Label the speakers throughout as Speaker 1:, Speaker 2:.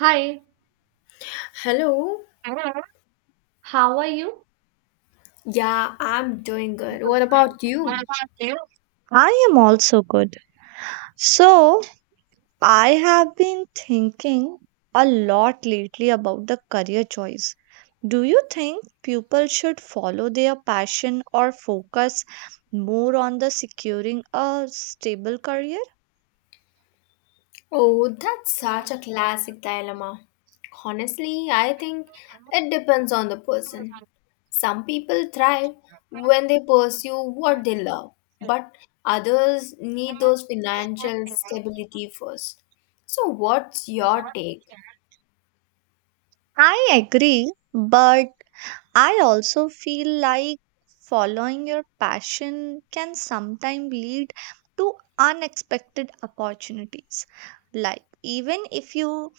Speaker 1: Hi,
Speaker 2: Hello.
Speaker 1: how are
Speaker 2: Yeah, I'm doing good. What about you?
Speaker 1: you? I am also good. So, I have been thinking a lot lately about the career choice. Do you think people should follow their passion or focus more on the securing a stable career?
Speaker 2: Oh, that's such a classic dilemma. Honestly, I think it depends on the person. Some people thrive when they pursue what they love, but others need those financial stability first. So, what's your take?
Speaker 1: I agree, but I also feel like following your passion can sometimes lead to unexpected opportunities. Like, even if you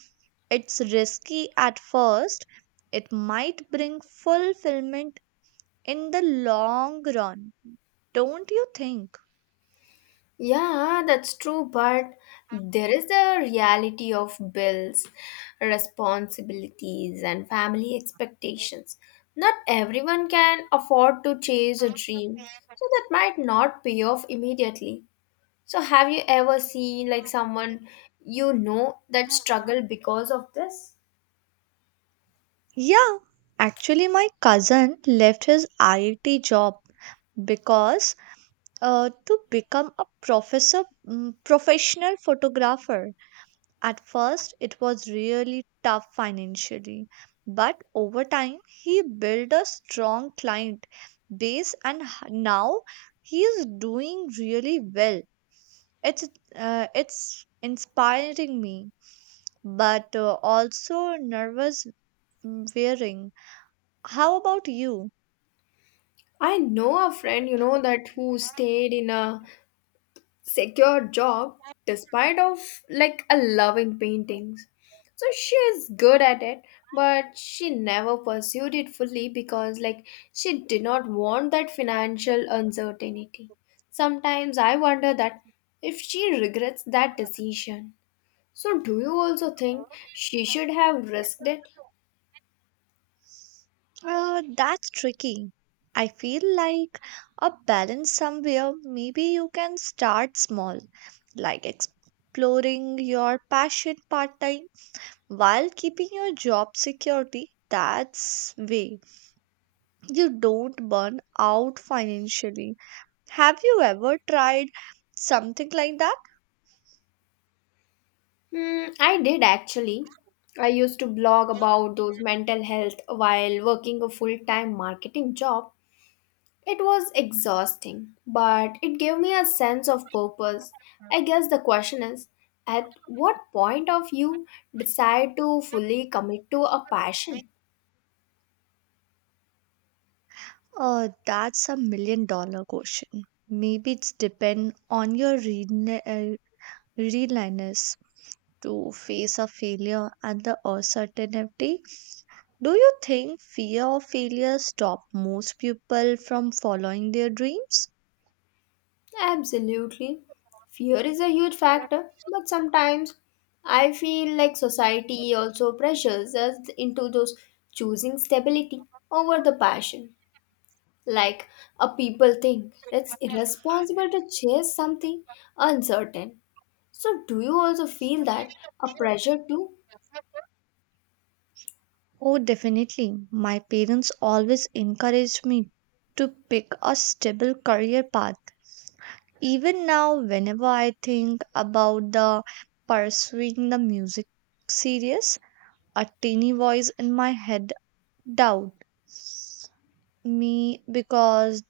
Speaker 1: it's risky at first, it might bring fulfillment in the long run. Don't you think?
Speaker 2: Yeah, that's true, but there is the reality of bills, responsibilities, and family expectations. Not everyone can afford to chase a dream, so that might not pay off immediately. So, have you ever seen like someone you know that struggled because of this?
Speaker 1: Yeah, actually, my cousin left his IIT job because to become a professor professional photographer. At first it was really tough financially, but over time he built a strong client base and now he is doing really well. It's it's inspiring me, but also nervous, wearing. How about you?
Speaker 2: I know a friend, that who stayed in a secure job despite of like a loving paintings. So she is good at it, but she never pursued it fully because like she did not want that financial uncertainty. Sometimes I wonder that if she regrets that decision. So do you also think she should have risked it?
Speaker 1: That's tricky. I feel like a balance somewhere. Maybe you can start small, like exploring your passion part time while keeping your job security. That's way you don't burn out financially. Have you ever tried something like that?
Speaker 2: Hmm, I did actually. I used to blog about those mental health while working a full-time marketing job. It was exhausting, but it gave me a sense of purpose. I guess the question is at what point of you decide to fully commit to a passion?
Speaker 1: That's a million-dollar question. Maybe it's depend on your region, readiness to face a failure and the uncertainty. Do you think fear of failure stop most people from following their dreams?
Speaker 2: Absolutely. Fear is a huge factor, but sometimes I feel like society also pressures us into those choosing stability over the passion. Like a people think it's irresponsible to chase something uncertain. So, do you also feel that a pressure too?
Speaker 1: Oh, definitely. My parents always encouraged me to pick a stable career path. Even now, whenever I think about the pursuing the music series, a teeny voice in my head doubt me because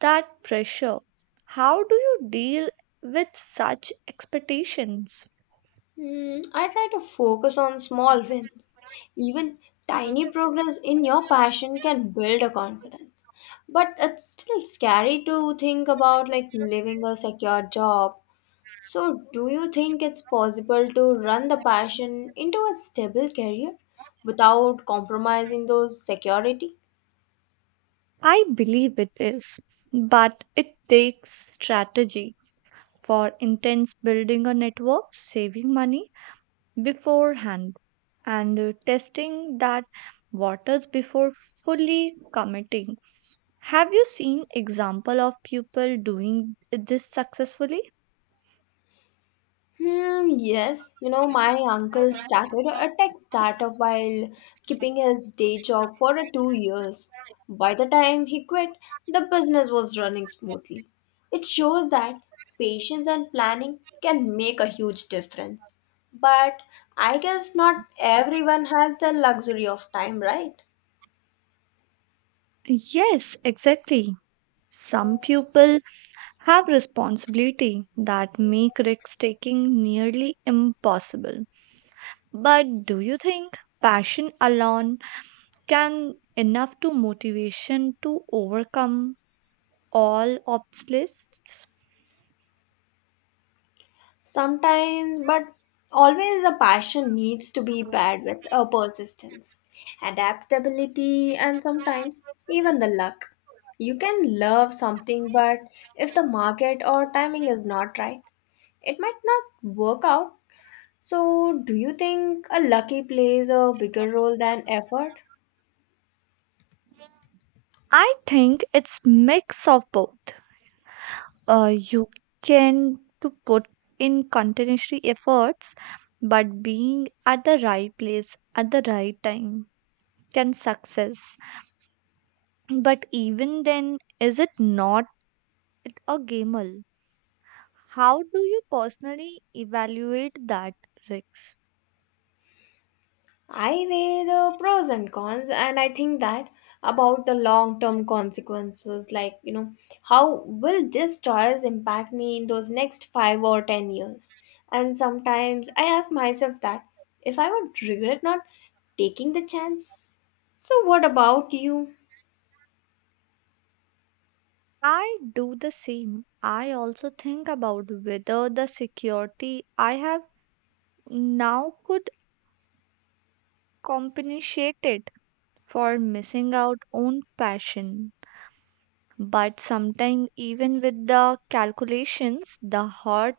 Speaker 1: that pressure. How do you deal with such expectations?
Speaker 2: Hmm, I try to focus on small wins. Even tiny progress in your passion can build a confidence. But it's still scary to think about like leaving a secure job. So, do you think it's possible to run the passion into a stable career without compromising those security?
Speaker 1: I believe it is, but it takes strategy for intense building a network, saving money beforehand, and testing that waters before fully committing. Have you seen example of people doing this successfully?
Speaker 2: Hmm, yes, my uncle started a tech startup while keeping his day job for 2 years. By the time he quit, the business was running smoothly. It shows that patience and planning can make a huge difference. But I guess not everyone has the luxury of time, right?
Speaker 1: Yes, exactly. Some people have responsibility that make risk taking nearly impossible. But do you think passion alone can enough to motivation to overcome all obstacles?
Speaker 2: Sometimes, but always a passion needs to be paired with a persistence, adaptability, and sometimes even the luck. You can love something, but if the market or timing is not right, it might not work out. So, do you think a lucky plays a bigger role than effort?
Speaker 1: I think it's mix of both. You can to put in continuously efforts, but being at the right place at the right time can success. But even then, is it not at a gamble. How do you personally evaluate that risk?
Speaker 2: I weigh the pros and cons, and I think that about the long term consequences like, how will this choice impact me in those next 5 or 10 years? And sometimes I ask myself that if I would regret not taking the chance. So, what about you?
Speaker 1: I do the same. I also think about whether the security I have now could compensate it for missing out on passion. But sometimes even with the calculations, the heart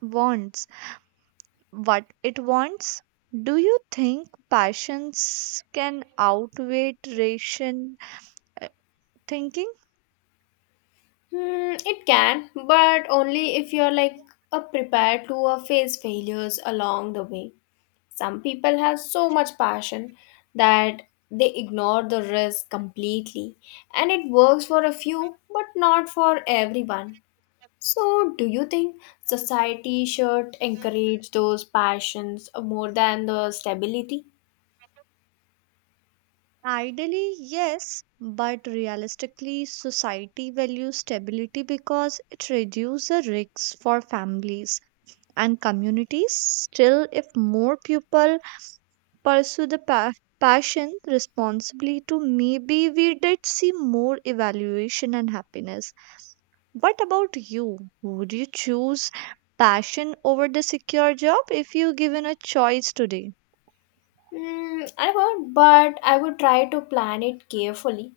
Speaker 1: wants what it wants. Do you think passions can outweigh ration uh, thinking?
Speaker 2: Hmm, it can, but only if you're like a prepared to face failures along the way. Some people have so much passion that they ignore the risk completely, and it works for a few but not for everyone. So, do you think society should encourage those passions more than the stability?
Speaker 1: Ideally, yes, but realistically, society values stability because it reduces the risks for families and communities. Still, if more people pursue the passion responsibly, to maybe we did see more evaluation and happiness. What about you? Would you choose passion over the secure job if you given a choice today?
Speaker 2: Mm, I would, but I would try to plan it carefully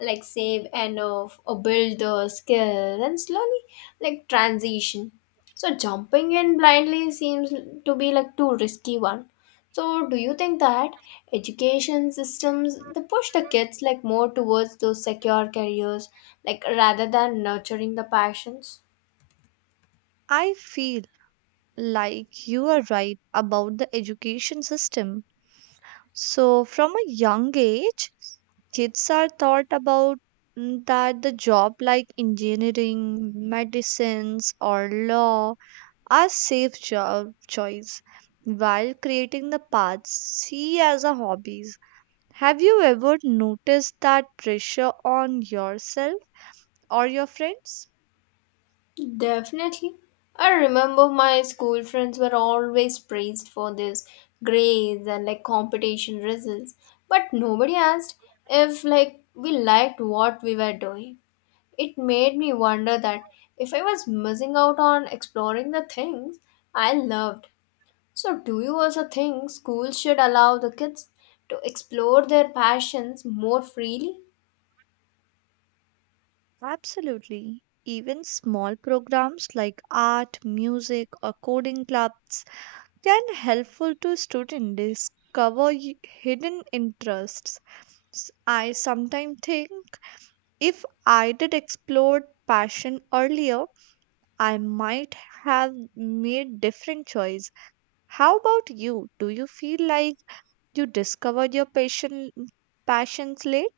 Speaker 2: like save enough or build the skill and slowly like transition. So jumping in blindly seems to be like too risky one. So do you think that education systems they push the kids like more towards those secure careers like rather than nurturing the passions?
Speaker 1: I feel like you are right about the education system. So, from a young age, kids are taught about that the job like engineering, medicines, or law are safe job choice while creating the paths see as a hobbies. Have you ever noticed that pressure on yourself or your friends?
Speaker 2: Definitely. I remember my school friends were always praised for this grades and like competition results, but nobody asked if like we liked what we were doing. It made me wonder that if I was missing out on exploring the things I loved. So, do you also think schools should allow the kids to explore their passions more freely?
Speaker 1: Absolutely. Even small programs like art, music, or coding clubs can helpful to students discover hidden interests. I sometimes think if I did explore passion earlier, I might have made different choice. How about you? Do you feel like you discovered your passions late?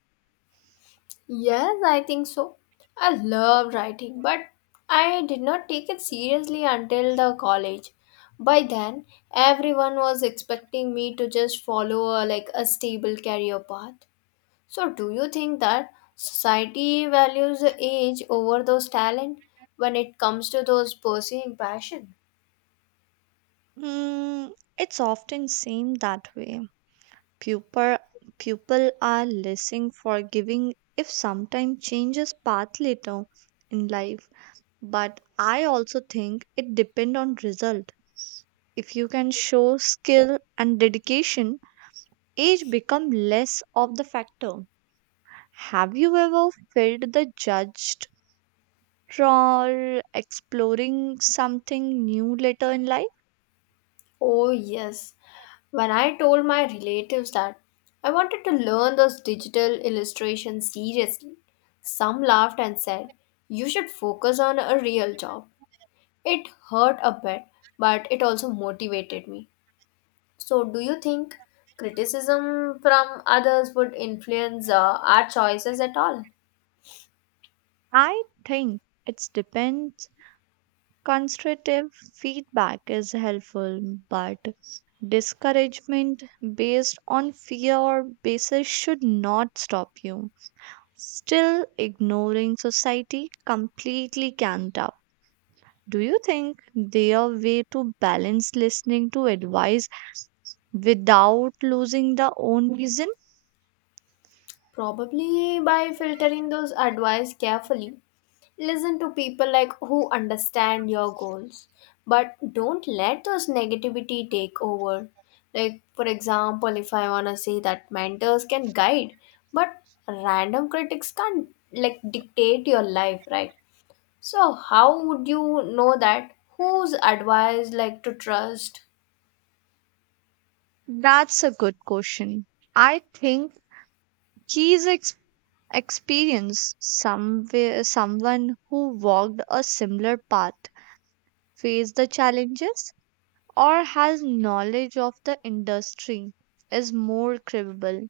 Speaker 2: Yes, I think so. I love writing, but I did not take it seriously until the college. By then, everyone was expecting me to just follow a, like a stable career path. So, do you think that society values age over those talent when it comes to those pursuing passion?
Speaker 1: Mm, it's often seem that way. Pupil, pupil are lessing forgiving if sometime changes path later in life. But I also think it depend on result. If you can show skill and dedication, age become less of the factor. Have you ever felt the judged for exploring something new later in life?
Speaker 2: Oh, yes. When I told my relatives that I wanted to learn those digital illustrations seriously, some laughed and said, "You should focus on a real job." It hurt a bit, but it also motivated me. So, do you think criticism from others would influence our choices at all?
Speaker 1: I think it depends. Constructive feedback is helpful, but discouragement based on fear or basis should not stop you. Still, ignoring society completely can not up. Do you think their way to balance listening to advice without losing the own reason?
Speaker 2: Probably by filtering those advice carefully. Listen to people like who understand your goals, but don't let those negativity take over. Like for example, if I wanna say that mentors can guide, but random critics can't like dictate your life, right? So how would you know that whose advice like to trust?
Speaker 1: That's a good question. I think key is experience somewhere, someone who walked a similar path, faced the challenges, or has knowledge of the industry is more credible.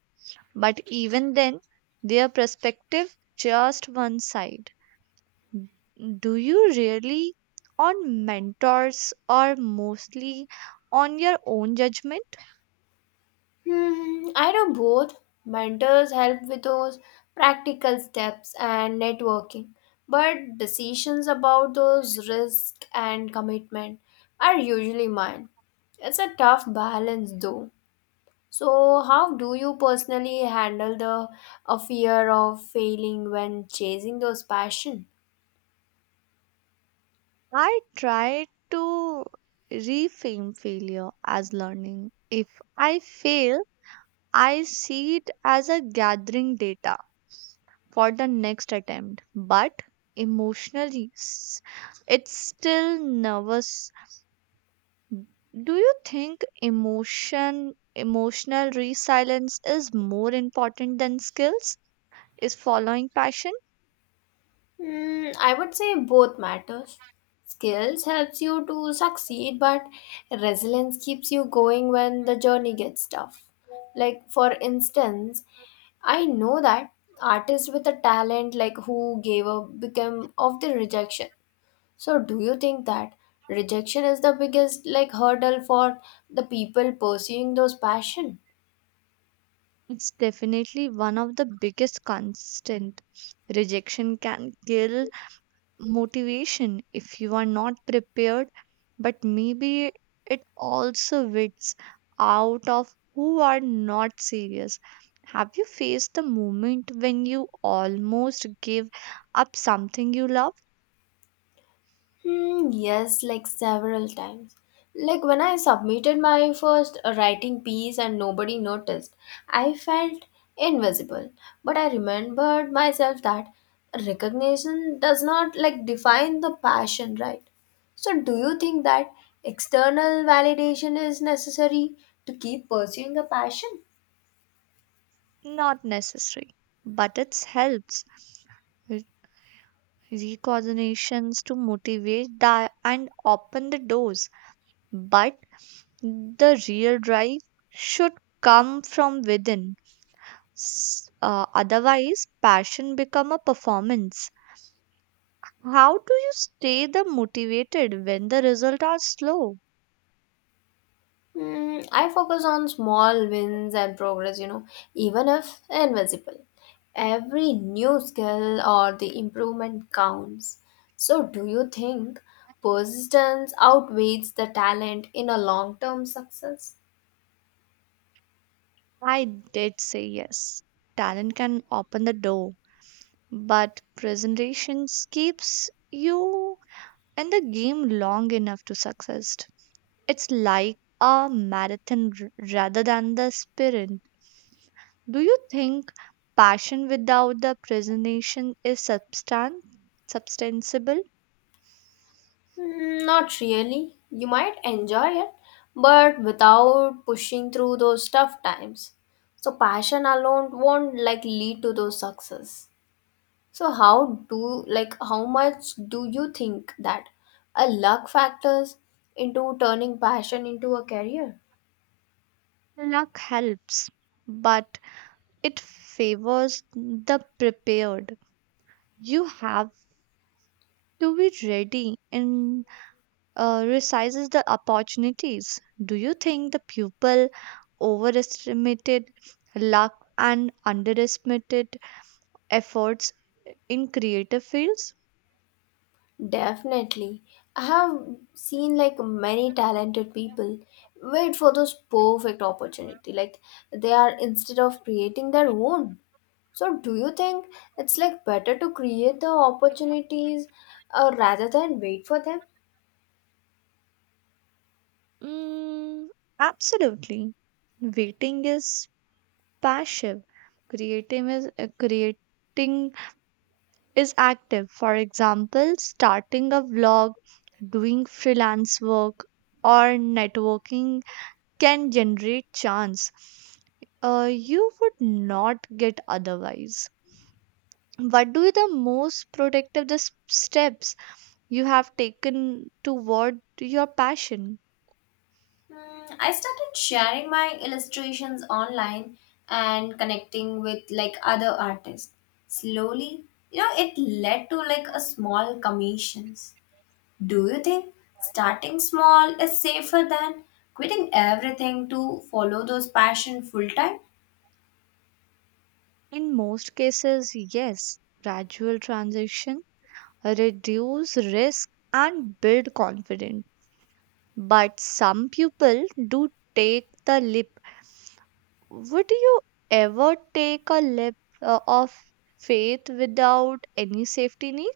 Speaker 1: But even then, their perspective just one side. Do you really on mentors or mostly on your own judgment?
Speaker 2: Hmm, I do both. Mentors help with those practical steps and networking, but decisions about those risk and commitment are usually mine. It's a tough balance though. So, how do you personally handle the a fear of failing when chasing those passion?
Speaker 1: I try to reframe failure as learning. If I fail, I see it as a gathering data for the next attempt, but emotionally it's still nervous. Do you think emotion emotional resilience is more important than skills? Is following passion?
Speaker 2: Mm, I would say both matters. Skills helps you to succeed, but resilience keeps you going when the journey gets tough. Like for instance, I know that artists with a talent like who gave up became of the rejection. So do you think that rejection is the biggest like hurdle for the people pursuing those passion?
Speaker 1: It's definitely one of the biggest constant. Rejection can kill motivation if you are not prepared, but maybe it also weeds out of who are not serious. Have you faced the moment when you almost gave up something you love?
Speaker 2: Hmm, yes, like several times. Like when I submitted my first writing piece and nobody noticed, I felt invisible. But I remembered myself that recognition does not like define the passion, right? So, do you think that external validation is necessary to keep pursuing a passion?
Speaker 1: Not necessary, but it helps re- recoordinations to motivate that and open the doors. But the real drive should come from within. Otherwise passion become a performance. How do you stay the motivated when the results are slow?
Speaker 2: Mm, I focus on small wins and progress, even if invisible. Every new skill or the improvement counts. So, do you think persistence outweighs the talent in a long term success?
Speaker 1: I did say yes. Talent can open the door, but presentations keeps you in the game long enough to success. It's like a marathon rather than the sprint. Do you think passion without the presentation is substantiable?
Speaker 2: Mm, not really. You might enjoy it, but without pushing through those tough times. So, passion alone won't like lead to those success. So how do like how much do you think that a luck factors into turning passion into a career?
Speaker 1: Luck helps, but it favors the prepared. You have to be ready and resizes the opportunities. Do you think the pupil overestimated luck and underestimated efforts in creative fields?
Speaker 2: Definitely. I have seen like many talented people wait for those perfect opportunity like they are instead of creating their own. So do you think it's like better to create the opportunities rather than wait for them?
Speaker 1: Mm, absolutely. Waiting is passive. Creative is creating is active. For example, starting a blog, doing freelance work, or networking can generate chance you would not get otherwise. What do you the most productive the steps you have taken toward your passion?
Speaker 2: Mm, I started sharing my illustrations online and connecting with like other artists. Slowly, it led to like a small commissions. Do you think starting small is safer than quitting everything to follow those passion full time?
Speaker 1: In most cases, yes, gradual transition, reduce risk, and build confidence. But some people do take the leap. Would you ever take a leap of faith without any safety net?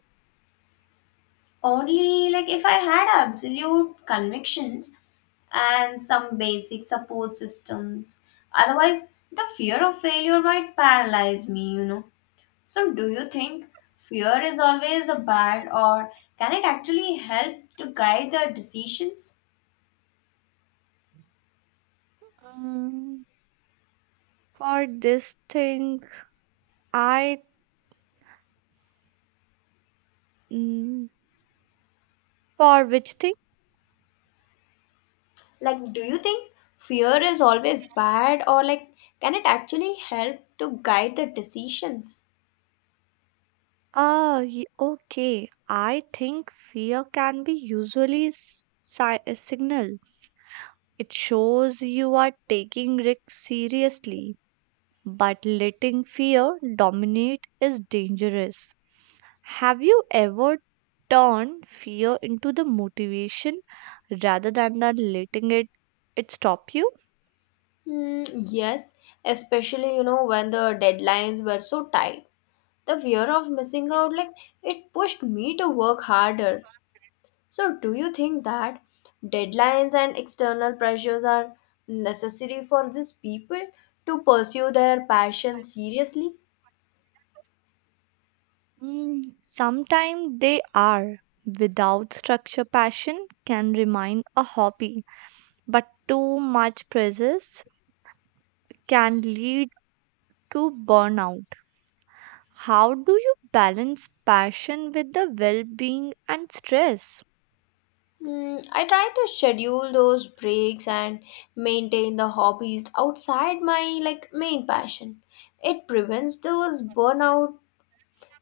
Speaker 2: Only like if I had absolute convictions and some basic support systems. Otherwise, the fear of failure might paralyze me. So, do you think fear is always a bad, or can it actually help to guide the decisions?
Speaker 1: Um, for this thing, I. mm, for which thing?
Speaker 2: Like, do you think fear is always bad, or like, can it actually help to guide the decisions?
Speaker 1: Okay. I think fear can be usually a signal. It shows you are taking risk seriously, but letting fear dominate is dangerous. Have you ever turned fear into the motivation rather than the letting it stop you?
Speaker 2: Hmm, yes, especially when the deadlines were so tight. The fear of missing out, like, it pushed me to work harder. So, do you think that deadlines and external pressures are necessary for these people to pursue their passion seriously?
Speaker 1: Mm, sometimes they are. Without structure, passion can remain a hobby, but too much presence can lead to burnout. How do you balance passion with the well-being and stress?
Speaker 2: Mm, I try to schedule those breaks and maintain the hobbies outside my like main passion. It prevents those burnout.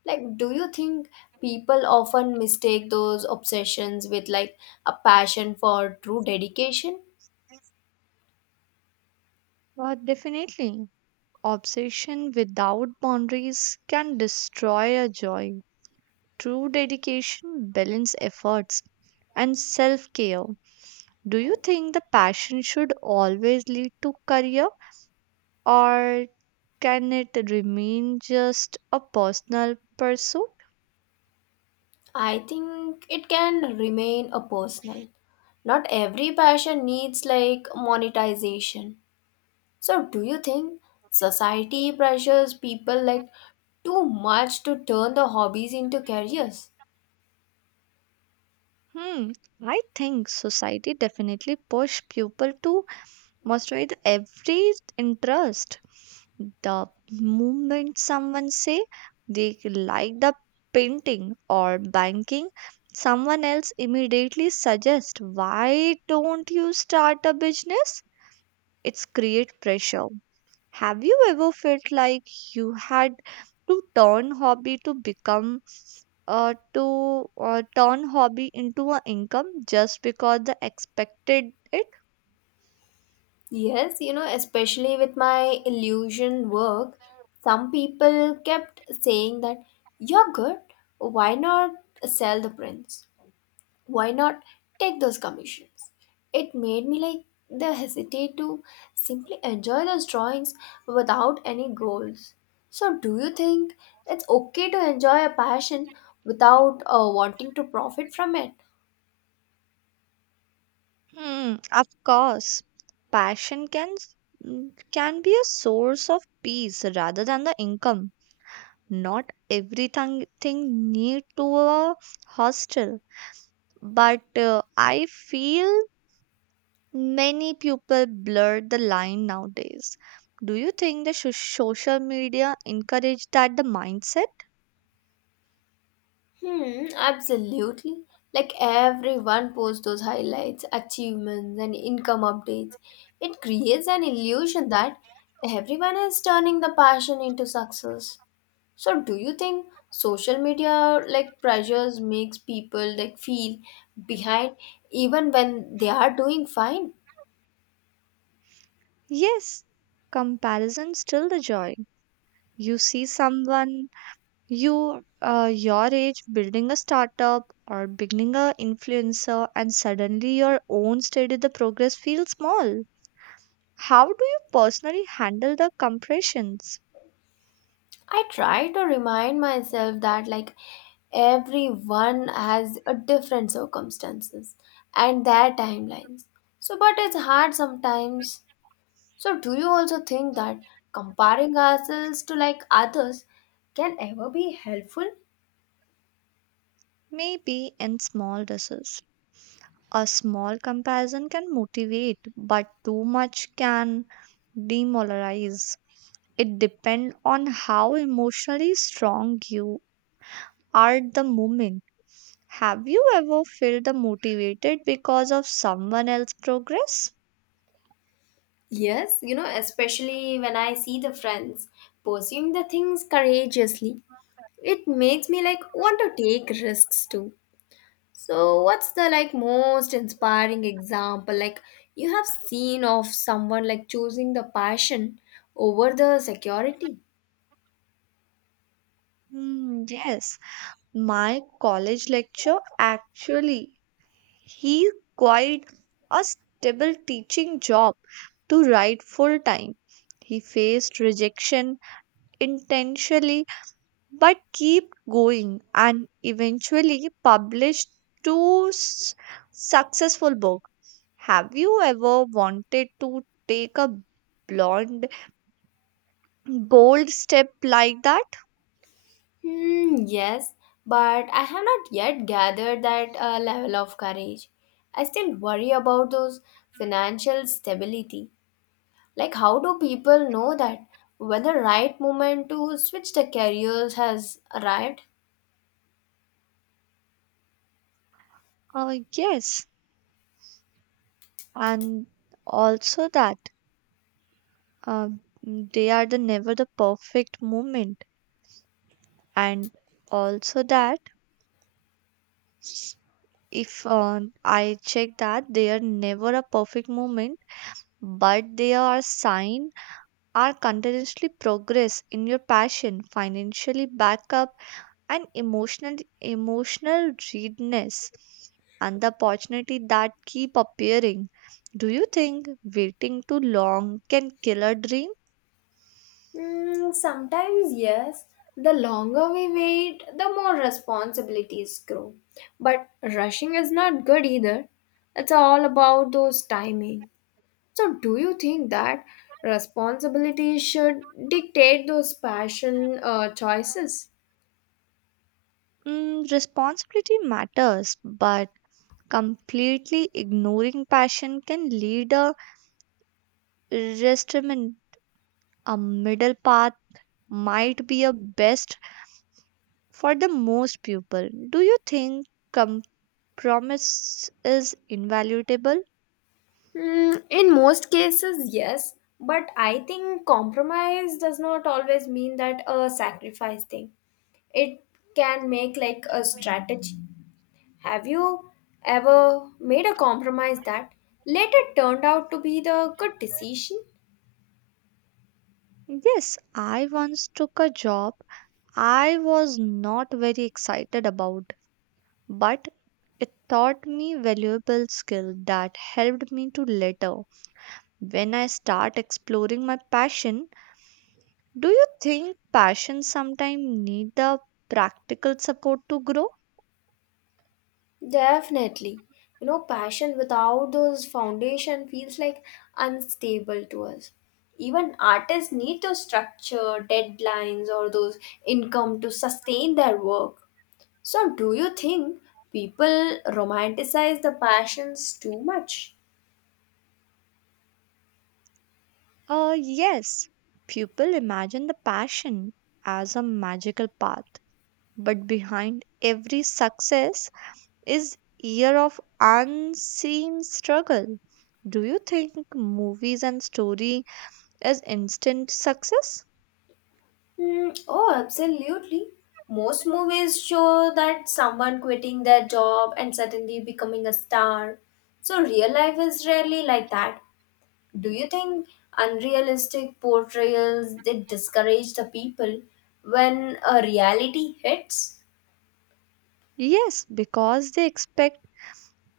Speaker 2: Like, do you think people often mistake those obsessions with like a passion for true dedication?
Speaker 1: Well, definitely. Obsession without boundaries can destroy a joy. True dedication, balance efforts, and self care. Do you think the passion should always lead to career or can it remain just a personal pursuit?
Speaker 2: I think it can remain a personal. Not every passion needs like monetization. So do you think society pressures people like too much to turn the hobbies into careers?
Speaker 1: Hmm, I think society definitely push people to master every interest. The moment someone say they like the painting or banking, someone else immediately suggest why don't you start a business. It's create pressure. Have you ever felt like you had to turn hobby to become to turn hobby into an income just because they expected it?
Speaker 2: Yes, especially with my illusion work, some people kept saying that you're good, why not sell the prints? Why not take those commissions? It made me like the hesitate to simply enjoy those drawings without any goals. So do you think it's okay to enjoy a passion without wanting to profit from it?
Speaker 1: Hmm, of course, passion mm, can be a source of peace rather than the income. Not everything thing need to a hostel, but uh, I feel many people blur the line nowadays. Do you think the social media encourage that the mindset?
Speaker 2: Hmm, absolutely. Like everyone posts those highlights achievements and income updates. It creates an illusion that everyone is turning the passion into success. So do you think social media like pressures makes people like feel behind even when they are doing fine?
Speaker 1: Yes, comparison still the joy. You see someone your age building a startup or beginning a influencer and suddenly your own steady the progress feels small. How do you personally handle the compressions?
Speaker 2: I try to remind myself that like everyone has a different circumstances and their timelines. So but it's hard sometimes. So do you also think that comparing ourselves to like others can ever be helpful?
Speaker 1: Maybe in small doses a small comparison can motivate, but too much can demoralize. It depends on how emotionally strong you are at the moment. Have you ever felt the motivated because of someone else's progress?
Speaker 2: Yes, especially when I see the friends pursuing the things courageously, it makes me like want to take risks too. So, what's the like most inspiring example like you have seen of someone like choosing the passion over the security?
Speaker 1: Mm, yes, my college lecture actually. He quit a stable teaching job to write full time. He faced rejection intentionally but kept going and eventually published two successful books. Have you ever wanted to take a blonde bold step like that?
Speaker 2: Hmm, yes, but I have not yet gathered that level of courage. I still worry about those financial stability. Like, how do people know that when the right moment to switch the careers has arrived?
Speaker 1: Yes, and also that. They are the never the perfect moment and also that if I check that they are never a perfect moment, but they are sign are continuously progress in your passion, financially backup, and emotional readiness and the opportunity that keep appearing. Do you think waiting too long can kill a dream?
Speaker 2: Mm, sometimes, yes. The longer we wait, the more responsibilities grow. But rushing is not good either. It's all about those timing. So, do you think that responsibility should dictate those passion choices?
Speaker 1: Mm, responsibility matters, but completely ignoring passion can lead a restraint. A middle path might be a best for the most people. Do you think compromise is invaluable?
Speaker 2: Hmm, in most cases, yes, but I think compromise does not always mean that a sacrifice thing. It can make like a strategy. Have you ever made a compromise that later turned out to be the good decision?
Speaker 1: Yes, I once took a job I was not very excited about, but it taught me valuable skill that helped me to later when I start exploring my passion. Do you think passion sometimes need the practical support to grow?
Speaker 2: Definitely. Passion without those foundation feels like unstable to us. Even artists need those structure, deadlines, or those income to sustain their work. So, do you think people romanticize the passions too much?
Speaker 1: Yes. People imagine the passion as a magical path, but behind every success is year of unseen struggle. Do you think movies and story is instant success?
Speaker 2: Hmm. Oh, absolutely. Most movies show that someone quitting their job and suddenly becoming a star. So, real life is rarely like that. Do you think unrealistic portrayals they discourage the people when a reality hits?
Speaker 1: Yes, because they expect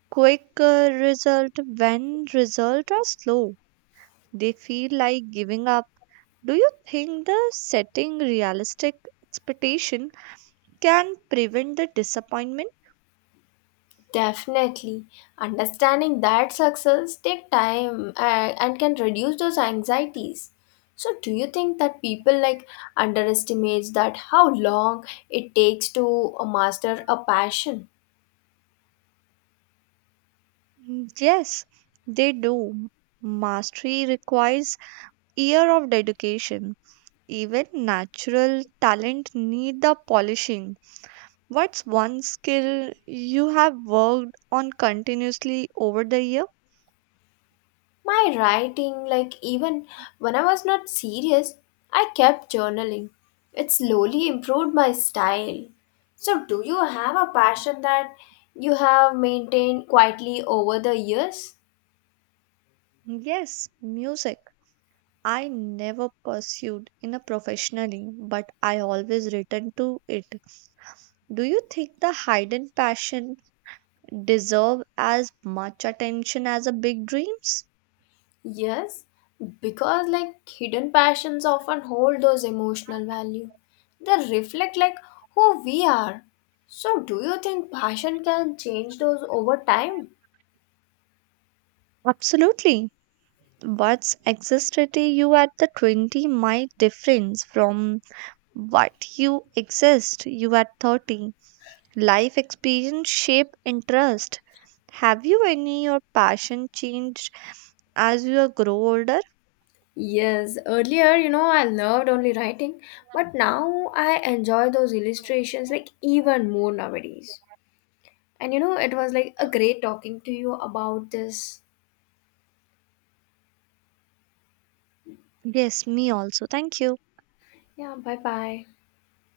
Speaker 1: quick result when results are slow. They feel like giving up. Do you think the setting realistic expectation can prevent the disappointment?
Speaker 2: Definitely. Understanding that success take time and can reduce those anxieties. So do you think that people like underestimates that how long it takes to master a passion?
Speaker 1: Mm, yes, they do. Mastery requires year of dedication. Even natural talent need the polishing. What's one skill you have worked on continuously over the year?
Speaker 2: My writing like even when I was not serious, I kept journaling. It slowly improved my style. So do you have a passion that you have maintained quietly over the years?
Speaker 1: Yes, music. I never pursued in a professionally, but I always return to it. Do you think the hidden passion deserve as much attention as the big dreams?
Speaker 2: Yes, because like hidden passions often hold those emotional value. They reflect like who we are. So do you think passion can change those over time?
Speaker 1: Absolutely. What's anxiety you at the 20 might difference from what you exist you at 30. Life experience shape interest. Have you any your passion changed as you grow older?
Speaker 2: Yes, earlier, I loved only writing, but now I enjoy those illustrations like even more nowadays. And it was like a great talking to you about this.
Speaker 1: Yes, me also. Thank you.
Speaker 2: Yeah, bye bye.